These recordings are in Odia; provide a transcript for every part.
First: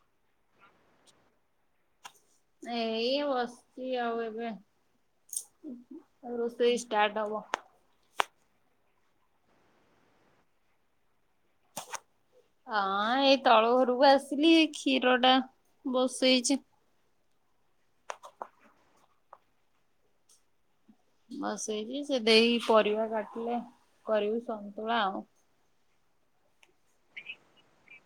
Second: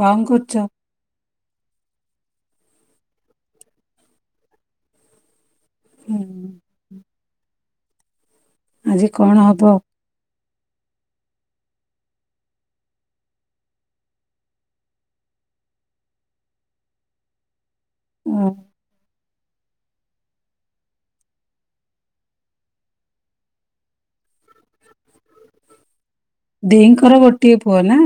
କଣ କରୁଛ? ଏ ଏଇ ବସିଛି। ଆଉ ଏବେ ହୁଁ ରୋଷେଇ ଷ୍ଟାଟ ହବ। ଆଜି କଣ ହବ? ହଁ ଏଇ ତଳ ଘରକୁ ଆସିଲି କ୍ଷୀର ଟା ବସେଇଛି। ଅ ବସେଇଲି ସେ ଦେଇ ପରିବା କାଟିଲେ କରିବି ସନ୍ତୁଳା ଆଉ। ଦେଇଙ୍କର ଗୋଟିଏ ପୁଅ ନା।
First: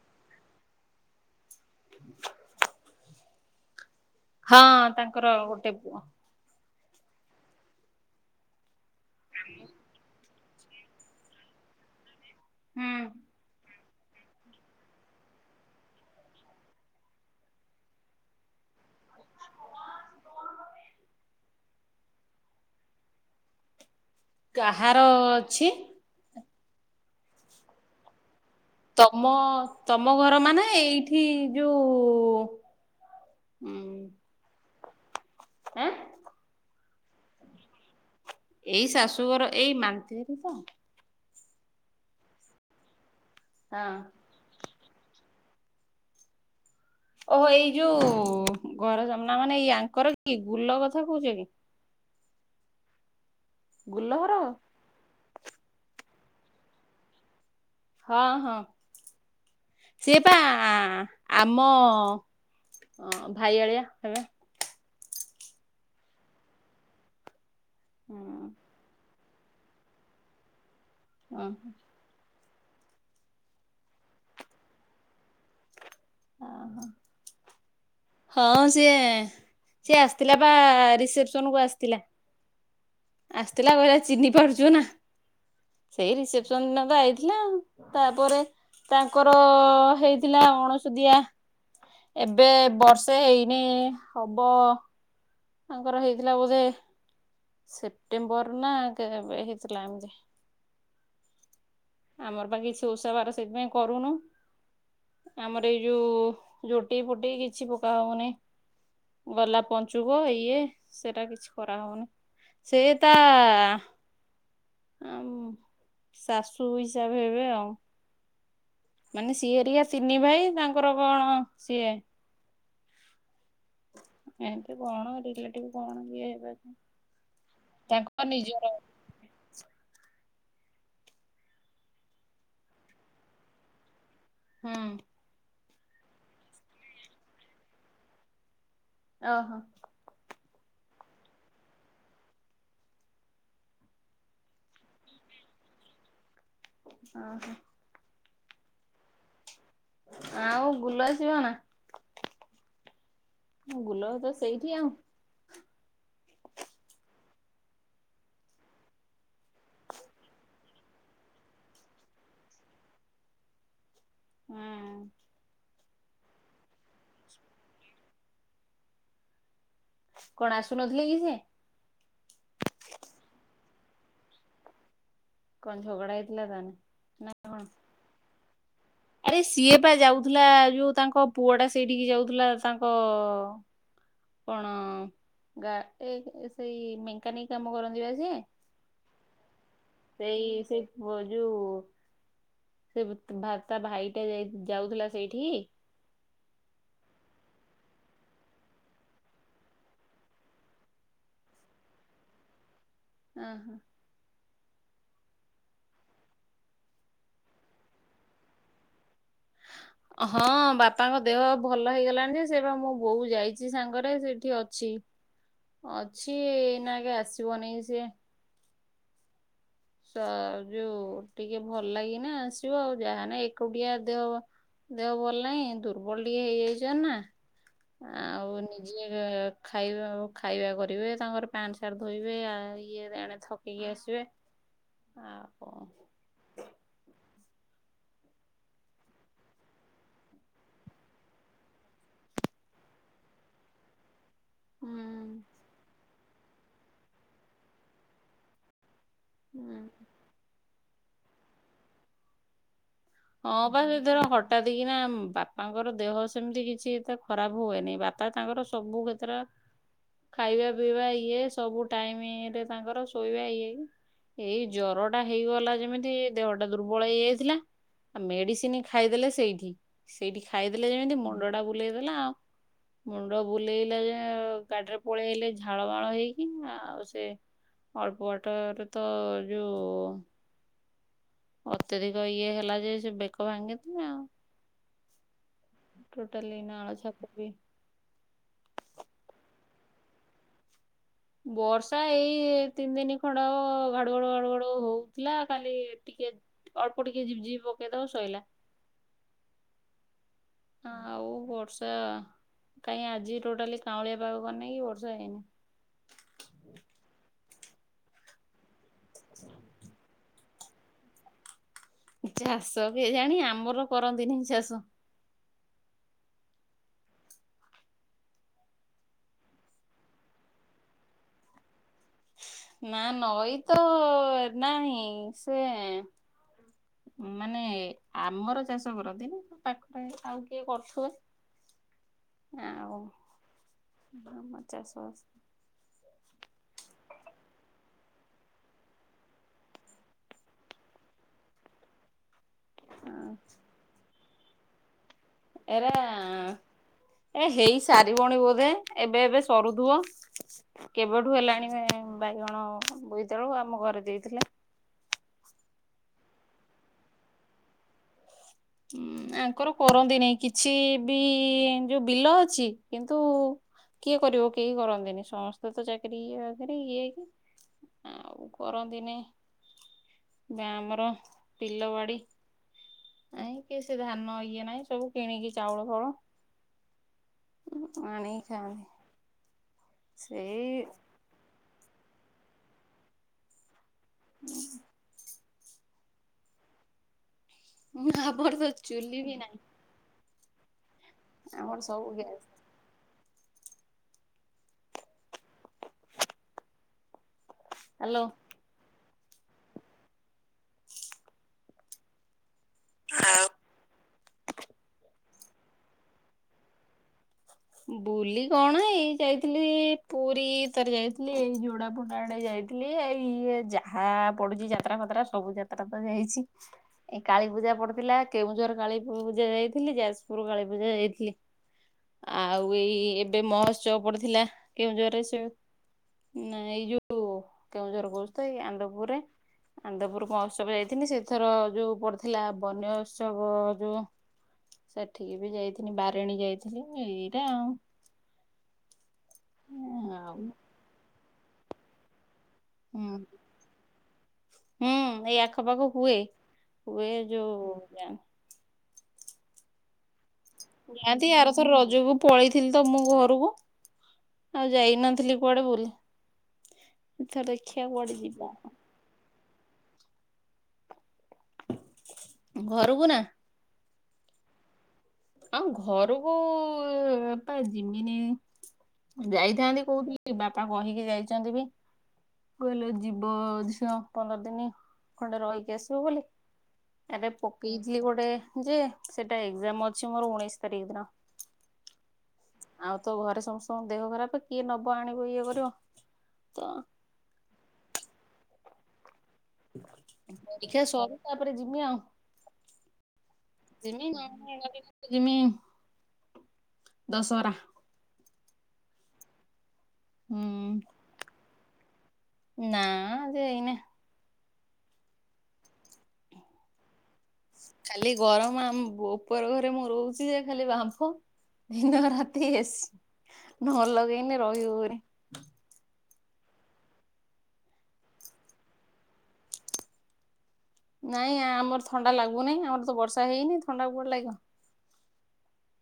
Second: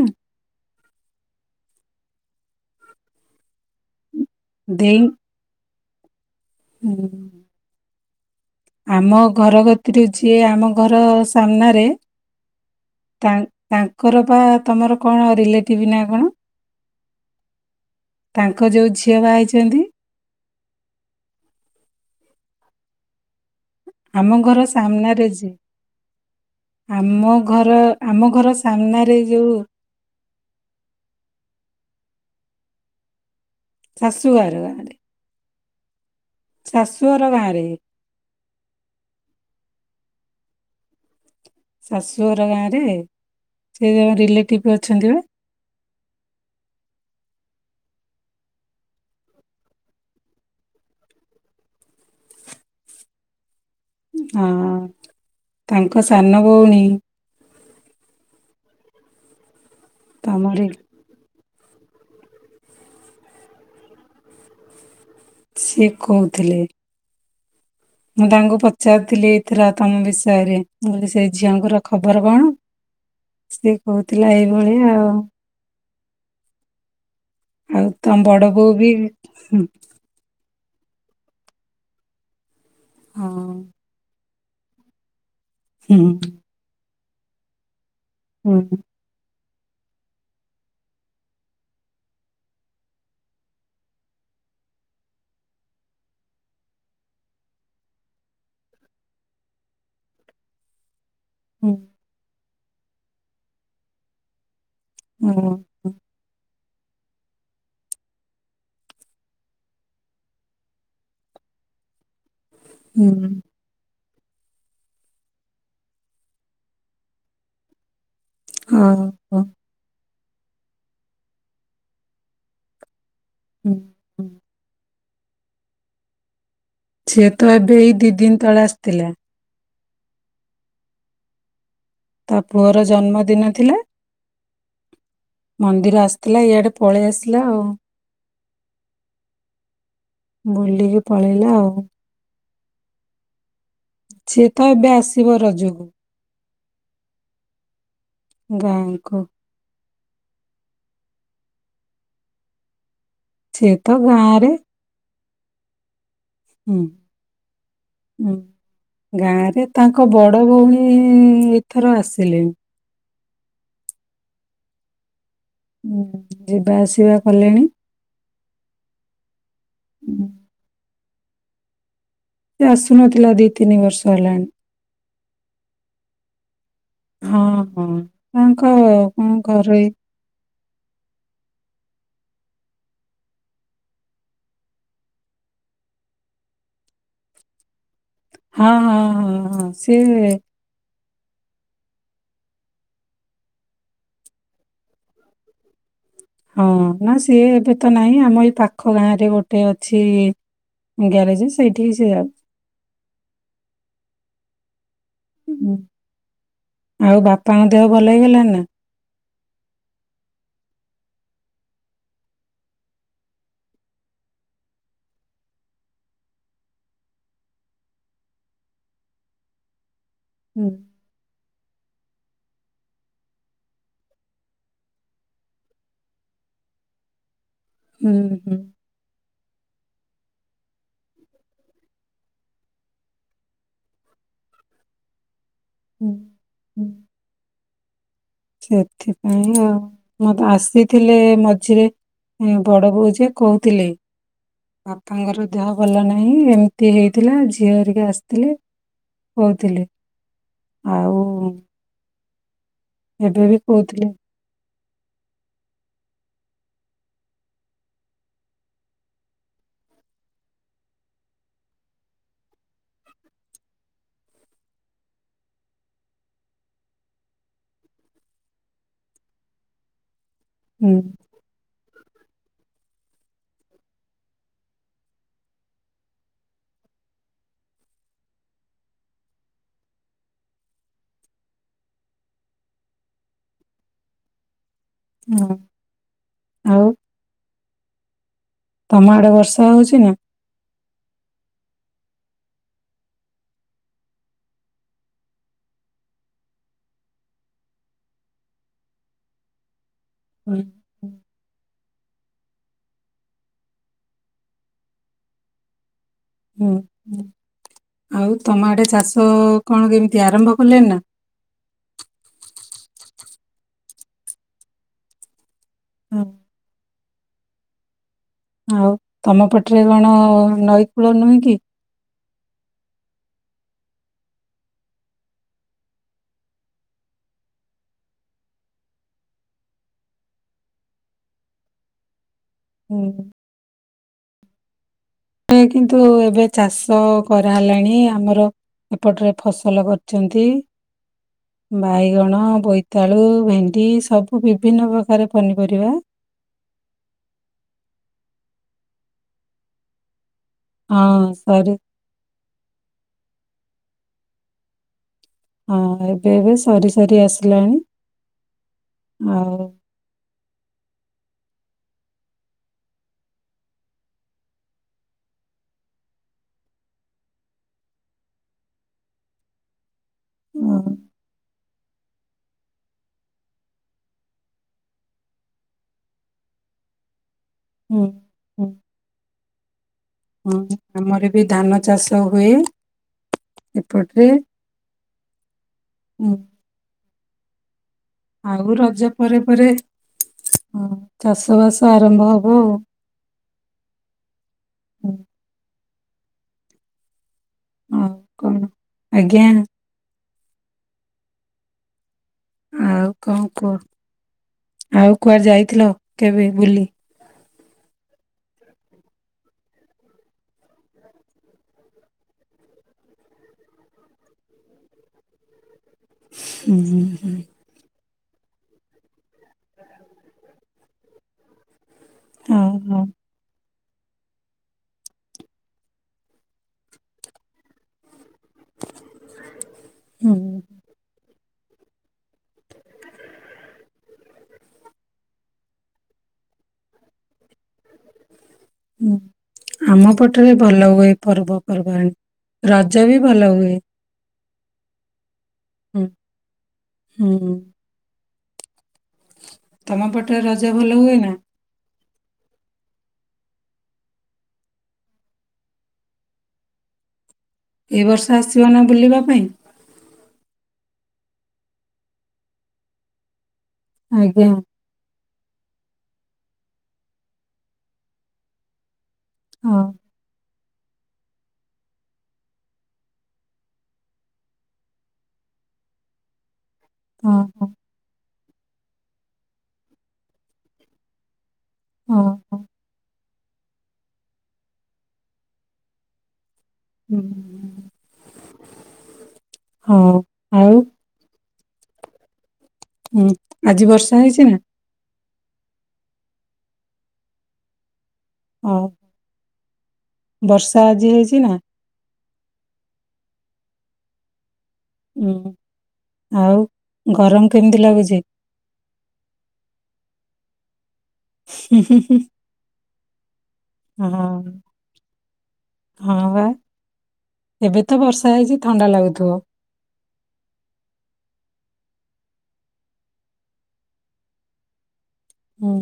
ହଁ ଦେଇ ତାଙ୍କର ଗୋଟେ ପୁଅ। ହୁଁ, ଆମ ଘର କତିରେ ସିଏ ଆମ ଘର ସାମ୍ନାରେ ହୁଁ, ତା ତାଙ୍କର ବା ତମର କଣ ରିଲେଟିଭ ନା କଣ ତାଙ୍କ ଯୋଉ ଝିଅ ବାହା ହେଇଛନ୍ତି ଆମ ଘର କାହାର ସାମ୍ନାରେ ଯିଏ। ଅଛି? ଆମ ଘର ଆମ ଘର ସା ତମ ତମ ଘର ମାନେ ଏଇଠି ଯୋଉ ହୁଁ ଶାଶୁ ଗର ଗାଁରେ। ଆଁ ଶାଶୁ ଘର ଗାଁରେ। ଏଇ ଶାଶୁଘର ଏଇ ମାନ୍ତିରି ରେ ତ। ଶାଶୁଘର ଗାଁ ରେ। ସେଇ ଯୋଉ ରିଲେଟିଭ୍ ଅ ଅଛନ୍ତି। ଓହୋ ଏଇ ଯୋଉ ଘର ସାମନା ମାନେ ଏଇ ଆଙ୍କର କି ଗୁଲ କଥା କହୁଛ କି? ଗୁଲହର ହଁ। ତାଙ୍କ ସାନ ଭଉଣୀ। ହଁ ହଁ। ସିଏ ପା ତମରି ଆମ ଭାଇ ଆଳିଆ ହେବେ। ସିଏ କହୁଥିଲେ। ମୁଁ ତାଙ୍କୁ ଓ ପଚାରି ଥିଲି ଏଇଥିର ତମ ବିଷୟରେ। ମୁଁ କଲି ସେ ଝିଅଙ୍କର ଖବର କଣ। ସିଏ କହୁଥିଲା ଏଇଭଳିଆ ଆଉ। ଅହୋ। [inaudible] ଆଉ ତମ ବଡ ବୋଉ ବି ହୁଁ। ପା ରିସେପସନ କୁ ଆସିଥିଲା। ହଁ ଆସିଥିଲା କହିଲା ଚିିନି ପାର୍ଚୁନା। ହୁଁ ସେଇ ରିସେପସନ ଦିନ ତ ଆ ଇଥିଲା ଆଉ। ତାପରେ ହୁଁ ତାଙ୍କର ଅ ହେଇଥିଲା ଅଣସୁଧିଆ ଏବେ ବର୍ଷେ ହେଇନେଇ ହବ। ତାଙ୍କର ହେଇଥିଲା ବୋଧେ ସେପ୍ଟେମ୍ବର ନା କେବେ ହେଇଥିଲା ଏମିତି। ହୁଁ। ଆମର ପା କିଛି ଓଷା ବାର ସେଥିପାଇଁ କରୁନୁ। ହଁ ଆମର ଏଇ ଯୋଉ ଜୋଟି ଫୁଟି କିଛି ପକା ହେଉନି। ଗଲା ପଞ୍ଚୁକ ଇଏ ସେଇଟା କିଛି କରାହଉନି। ସେଇ ହୁଁ ତା ଆମ ଶାଶୁ ସୁ ହିସାବ ହେବେ ଆଉ। ହଁ ହଁ। ନି ଭାଇ ତାଙ୍କର କଣ ସିଏ ହୁଁ ହୁଁ। [unintelligible] କଣ ପିଲାଟିକୁ କଣ କିଏ ହେବା ସିଏ ତ ଏବେ ଏଇ ଦି ଦିନ ତଳେ ଆସିଥିଲା। ତା ପୁଅର ଜନ୍ମଦିନ ଥିଲା। ହଁ। ମନ୍ଦିର ଆସିଥିଲା ଇଆଡେ ପଳେଇ ଆସିଲା ଆଉ। ଓହୋ। ବୁଲିକି ପଳେଇଲା ଆଉ ସିଏ ତ ଏବେ ଆସିବ ରଜକୁ। ଅହଂ। ଗାଇଙ୍କୁ ଆଉ ଗୁଲ ଯିବନା? ସିଏ ଗୁଲ ତ ଗାଁରେ ସେଇଠି ଆଉ। ଉଁ, ଉଁ, ଗାଁ ର ତାଙ୍କ ବଡ ଭଉଣୀ ଏ, ଏଥର ଆସିଲେ। ହଁ। ଉଁ, ଯିବା ଆସିବା କଲେଣି। ଉଁ କଣ ଆସୁନ? [unintelligible] ସେ ଆସୁନଥିଲା ଦିଇ ତିନି ବର୍ଷ ହେଲାଣି। କଣ ଝଗଡ଼ା ହେଇଥିଲା ତାହେନ ନା ହଁ କଣ? [unintelligible] କଣ ଆରେ ସିଏ ଘରୋଇ ପା ଯାଉଥିଲା। ଯୋଉ ତାଙ୍କ ପୁଅ ଟା ସେଇଠିକି ଯାଉଥିଲା ତାଙ୍କ କଣ ଗା ଏ ସେଇ ମେଙ୍କାନିକ କାମ କରନ୍ତି ବା ସିଏ। ହଁ ହଁ ହଁ ହଁ ସିଏ ବଜୁ ସେ ତା ଭାଇଟା ଯାଉଥିଲା ସେଇଠିକି? ହଁ ନା ସିଏ ଏବେ ତ ନାହିଁ ଆମ ଏଇ ପାଖ ଗାଁରେ ଗୋଟେ ଅଛି ଗ୍ୟାରେଜ ସେଇଠିକି ସିଏ ଯାଉଚି। ହଁ ହୋ। ଆଉ ବାପାଙ୍କ ଦେହ ଭଲ ହେଇଗଲାଣି ନା? ହଁ ବାପାଙ୍କ ଦେହ ଭଲ ହେଇଗଲାଣି ଯେ ସେ ବା ମୁଁ ବୋଉ ଯାଇଛି ସାଙ୍ଗରେ ସେଠି ଅଛି ଅଛି ଏଇନାଙ୍କେ ଆସିବନି ସିଏ। ସ ହୁଁ ଯୋଉଁ ଟିକେ ଭଲ ଲାଗିନା ଆସିବ ଆଉ ଯାହାନେ ଏକୁଟିଆ ଦେହ ଦେହ ଭଲ ନାହିଁ ଦୁର୍ବଳ ଟିକେ ହେଇଯାଇଛ ନା। ହୁଁ ହୁଁ ଆଉ ନିଜର। ଖାଇବା ଓ ଖାଇବା କରିବେ ତାଙ୍କର ପ୍ୟାଣ୍ଟ ସାର୍ଟ ଧୋଇବେ ଆ ଇଏ ଏଣେ ଥକିକି ଆସିବେ। ଆଉ କଣ? ହୁଁ। ହୁଁ ସେଥିପାଇଁ ଆଉ, ମତ ଆସିଥିଲେ ମଝିରେ ବଡବୋଉ ଯେ କହୁଥିଲେ। ହୁଁ ବାପାଙ୍କର ଦେହ ଭଲ ନାଇ ନାଇଁ ଏମିତି ହେଇଥିଲା ଝିଅ ହେରିକି ଆସିଥିଲେ। କହୁଥିଲେ [unintelligible] ଆଉ ଏବେ ବି କହୁଥିଲେ। ଏତିକିନା ବାପାଙ୍କର ଦେହ ସେମିତି କିଛି ଏତେ ଖରାପ ହୁଏନି। ବାପା ତାଙ୍କର ସବୁ କ୍ଷେତ୍ର ଖାଇବା ପିଇବା ଇଏ ସବୁ ଟାଇମ ରେ ତାଙ୍କର ଶୋଇବା ଇଏ, ଏଇ ଜରଟା ହେଇଗଲା ଯେମିତି ଦେହଟା ଦୁର୍ବଳ ହେଇଯାଇଥିଲା। ଆ ମେଡିସିନ ଖାଇଦେଲେ ସେଇଠି। ସେଇଠି ଖାଇଦେଲେ ହୁଁ ଯେମିତି ମୁଣ୍ଡଟା ବୁଲେଇଦେଲା ଆଉ ମୁଣ୍ଡ ବୁଲେଇଲା ଯେ, ଗାଡିରେ ପଳେଇଲେ ଝାଳ ମାଳ ହେଇକି। ଆଉ ସେ ଅଳ୍ପ ବାଟରେ ତ ଯୋଉ ଅତ୍ୟଧିକ ଇଏ ହେଲା ଯେ, ସେ ବେକ ଭାଙ୍ଗିଥିଲେ ଆଉ। ହଁ। ଟୋଟାଲି ଆଉ ନାଳଛାପ ପି ତମ ଆଡେ ବର୍ଷା ହଉଚି ନା? ବର୍ଷା ଏଇ ତିନିଦିନ ଖଣ୍ଡ ହବ ଘାଡୁ ଘାଡୁ ଘାଡୁ ଘାଡୁ ହୋଉଥିଲା ଖାଲିଟିକେ ଅଳ୍ପଟିକେ ଝିପଝିପି ପକେଇଦବ ସଇଲା। ହୁଁ ହଁ ଆଉ ବର୍ଷା, କାହିଁ ଆଜି ଟୋଟାଲି କାଉଁଳିଆ ପାଗ କରିନେଇ କି ବର୍ଷା ହୁଁ ହେଇନି। ହୁଁ। ଆଉ ତମ ଆଡେ ଚାଷ କଣ କେମିତି ଆରମ୍ଭ କଲେଣି ନା? ଚାଷ କେଜାଣି ଆମର କରନ୍ତି ନାହିଁ ଚାଷ। [unintelligible] ଆଉ ତମ ପଟରେ କଣ ନଈ କୂଳ ନୁହେଁ କି? ନା, ନଈ ତ ନାହିଁ। ସେ ମାନେ ଆମର ଚାଷ କରନ୍ତିନି। ପାଖରେ ଆଉ କିଏ କରୁଥିବେ। ଆଉ ହୁଁ ହୁଁ ଆମ ଚାଷସ ଏ କିନ୍ତୁ ଏବେ ଚାଷ କରାହେଲାଣି। ଆମର ଏପଟରେ ଫସଲ କରିଛନ୍ତି। ବାଇଗଣ ହଁ ବୋଇତାଳୁ, ଭେଣ୍ଡି, ସବୁ। ବିଭିନ୍ନ ପ୍ରକାର ଏରା ପନିପରିବା ଏ ହେଇ ସାରିବଣି ବୋଧେ। ଏବେ ଏବେ ସରୁଥୁବ। ହଁ କେବେଠୁ ହେଲାଣି ସରି ବାଇ-ବାଇଗଣ ବୋଇତାଳୁ ଆଉ। ଆମ ଘରେ ଦେଇଥିଲେ। ହଁ, ଏବେ ଏବେ ସରି ସରି ଆସିଲାଣି। ଆଉ ଆଙ୍କର କରନ୍ତିନାଇଁ କିଛି ବି ଯୋଉ ବିଲ ଅଛି, କିନ୍ତୁ କିଏ କରିବ? କେହି କରନ୍ତିନି। ସମସ୍ତେ ତ ଚାକିରି ଇ-ବାକିରି ଇଏ ହେଇକି, ଆଉ କରନ୍ତିନେଇ ବା ଅଁ, ଆମର ବିଲ ବାଡି ନାଇଁ କି ସେ ଧାନ ଇଏ ନାଇଁ ସବୁ କିଣିକି ଚାଉଳ ଫାଉଳ ହୁଁ, ଆଣିକି ଖାଆନ୍ତି। ହଁ ସେଇ ଆମର ବି ଧାନ ଚାଷ ହୁଏ। [inaudible] ପଟି [unintelligible] ହୁଁ। ଆମର ତ ଆଉ ରଜ ଚୁଲି ବି ପରେ ନାହିଁ ପରେ ହୁଁ। ଆମର ଚାଷବାସ ସବୁ ଆରମ୍ଭ ଗ୍ୟାସ୍। ହବ ଆଉ। ହୁଁ। ଆଉ ଆଲୋ କଣ ଆଜ୍ଞା। ଆଉ କଣ କୁହ। ଆଉ କୁଆଡେ ଯାଇଥିଲ କେବେ ବୁଲି? ବୁଲି କଣ ଏଇ ଯାଇଥିଲି ପୁରୀ ଥରେ ଯାଇଥିଲି ଏଇ ଯୋଡା ପୋଡ଼ା ଆଡେ ଯାଇଥିଲି ଏଇ ଇଏ ଯାହା ପଡୁଛି ଯାତ୍ରା ଫାତ୍ରା ସବୁ ଯାତା ତଟା ତ ଯାଇଛି ହୁଁ ହୁଁ [unintelligible] ଏଇ ହୁଁ କାଳୀ ପୂଜା ପଡିଥିଲା। କେଉଁ ଜୋର କାଳି [unintelligible] ଯାଇଥିଲି ଯାଜପୁର କାଳୀ ମୁଁ ଜାଇଥିଲି ଆଉ ହଁ ଏଇ ହଁ ଏବେ ମହସ ଚ ପଡିଥିଲା କେଉଁଝରରେ ସେ ନା ଏଇ ଯୋଉ କେଉଁଝର କ ତ ଏଇ ଆନ୍ଦପୁରରେ ଆନ୍ଦପୁର ହୁଁ ମହୋତ୍ସବ ଯାଇଥିଲ ସେଥର ଯୋଉ ପଡ଼ିଥିଲା ବନ୍ୟ ଉତ୍ସବ ଯୋଉ ସେଠିକି ବି ଯାଇଥିଲି ବାରିଣୀ ଯାଇଥିଲି। ଏଇଟା ଆଉ। ହୁଁ ଆମ ଆଉ ପଟରେ ଭଲ ହୁଏ। ପର୍ବପର୍ବାଣି। ରଜ ହୁଁ ବି ଭଲ ହୁଏ। ହୁଁ ଏଇଆ ଖ ବାକୁ ହୁଁ ହୁଏ ହୁଏ ଯଉ ହୁଁ ଜା ତମ ପଟ ପଟ ରଜ ଭଲ ହୁଏ ଯାଆନ୍ତି ନା? ଆରଥର ରଜକୁ ପଳେଇଥିଲି ତ ମୁଁ ଘରକୁ ଆଉ ଯାଇନଥିଲି କୁଆଡ଼େ ବୁଲି। ଏଥର ଦେଖିବା ଏ କୁଆଡେ ବର୍ଷ ଯିବା। ଆସିବ ନା ବୁଲିବା ପାଇଁ? ଘରକୁ ନା? ଆଜ୍ଞା। ଆଉ ଘରକୁ ଏବେ ଜିମିନେଇ। ଯାଇଥାନ୍ତି ହଁ କୋଉଠି ବାପ ପା କହିକି ଯାଇଚନ୍ତି କି କହିଲେ ଯିବ ଝିଅ ପନ୍ଦର ଦିନି ଖଣ୍ଡେ ରହିକି ଆସିବ ବୋଲି। ଆରେ ହଁ ହଁ ପକଇଥିଲି ଗୋଟେ ଯେ ସେଟା ଏକଯାମ ଅ- ଅଛି ମୋର ଉଣେଇଶ ତାରିଖ ଦିନ। ହଁ ହଁ। ଆଉ ତ ଘରେ ସମସ୍ତଙ୍କ ଦେହ ଖରାପ କିଏ ନେବ ଆଣିବ ଇଏ କରିବ। ତ। ହୁଁ। ହଁ ଆଉ। ପରୀକ୍ଷା ସରୁ ତାପରେ ଜିମି ଆଉ। ଉଁ ଆଜି ଯିମି ବର୍ଷା ହେଇଛି ନା? ନହେଲେ [unintelligible] ଯିମି। ଦଶହରା। ଅ। ହୁଁ ବର୍ଷା ଆଜି ହେଇଛି ନା? ନା ସେଇ ଏନେ। ହୁଁ ଆଉ। ଗରମ କେମିତି ଖାଲି ଲାଗୁଛି? ଗରମ ଆମ ଉପର ଘରେ ମୁଁ ରହୁଛିଯେ - ଖାଲି ବା ହୁଁ ହୁଁ ଦିନ ହୁଁ ରାତି ଏସି ନ ଲଗେଇଲେ ରହି ହଁ ହଉନି। ହଁ ଭ ଏବେ ତ ବର୍ଷା ହେଇଛି ଥଣ୍ଡା ଲାଗୁଥିବ। ନାଇଁ ଆମର ଥଣ୍ଡା ଲାଗୁନାହିଁ, ଆମର ତ ବର୍ଷା ହେଇନି ଥଣ୍ଡା କୋଉଠୁ ଲାଗିବ। ହୁଁ।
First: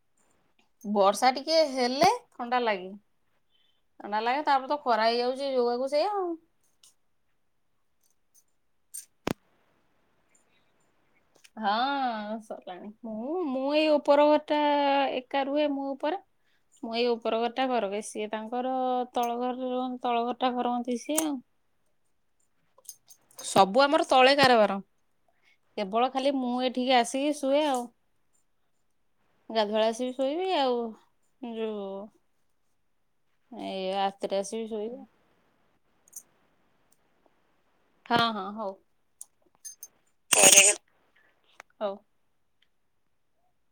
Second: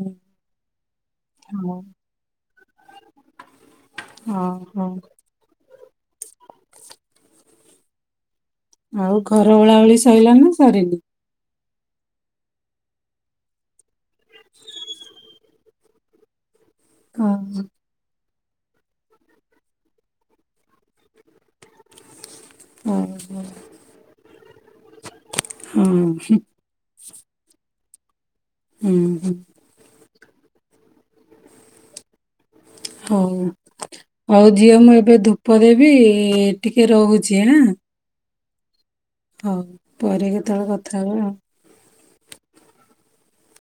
ବର୍ଷା ଟିକେ ହଉ ହେଲେ ଥଣ୍ଡା ଲାଗେ ଥଣ୍ଡା ହଁ ଲାଗେ, ତାପରେ ତ ହଁ ଖରା ହେଇଯାଉଛି ଯୋଗକୁ ସେଇ ଆଉ। ଆଉ ଘର ଓଳାଓଳି ସାରିଲାଣି ନା ସରିନି। ହଁ ସରିଲଣି ମୁଁ ମୁଁ ଏଇ ଉପର ଟା ଏକା ରୁହେ ମୋ ଉପରେ ମୁଁ ଏ ହଁ ଉପର କଟା ଘର ବସି। ତାଙ୍କର ତଳ ଘର ର ତଳ ଘର ଟା କରରନ୍ତି ସିଏ ଆଉ। ହଁ ହଁ ସବୁ ଆମର ତଳେ କାରବାର, ହଁ, କେବଳ ଖାଲି ହୁଁ ମୁଁ ଏଠିକି ଆସେ। ହୁଁ ହୁଁ [unintelligible] ଗାଧୁଆ ଆସିବି ଶୋଇବି ଆଉ। [unintelligible] ହଉ ଏ ରାତିରେ ଆଉ ଆସିବି ଝିଅ ମୁଁ ଶୋଇବି ଏବେ ଧୂପ ଦେଇି ଏ ବ ଟିକେ ରହୁଛି ଆଁ। ହଁ ହଁ ହଉ। ହଉ ପରେ କେତେବେଳେ କଥା ହବ ଆ। ହଉ।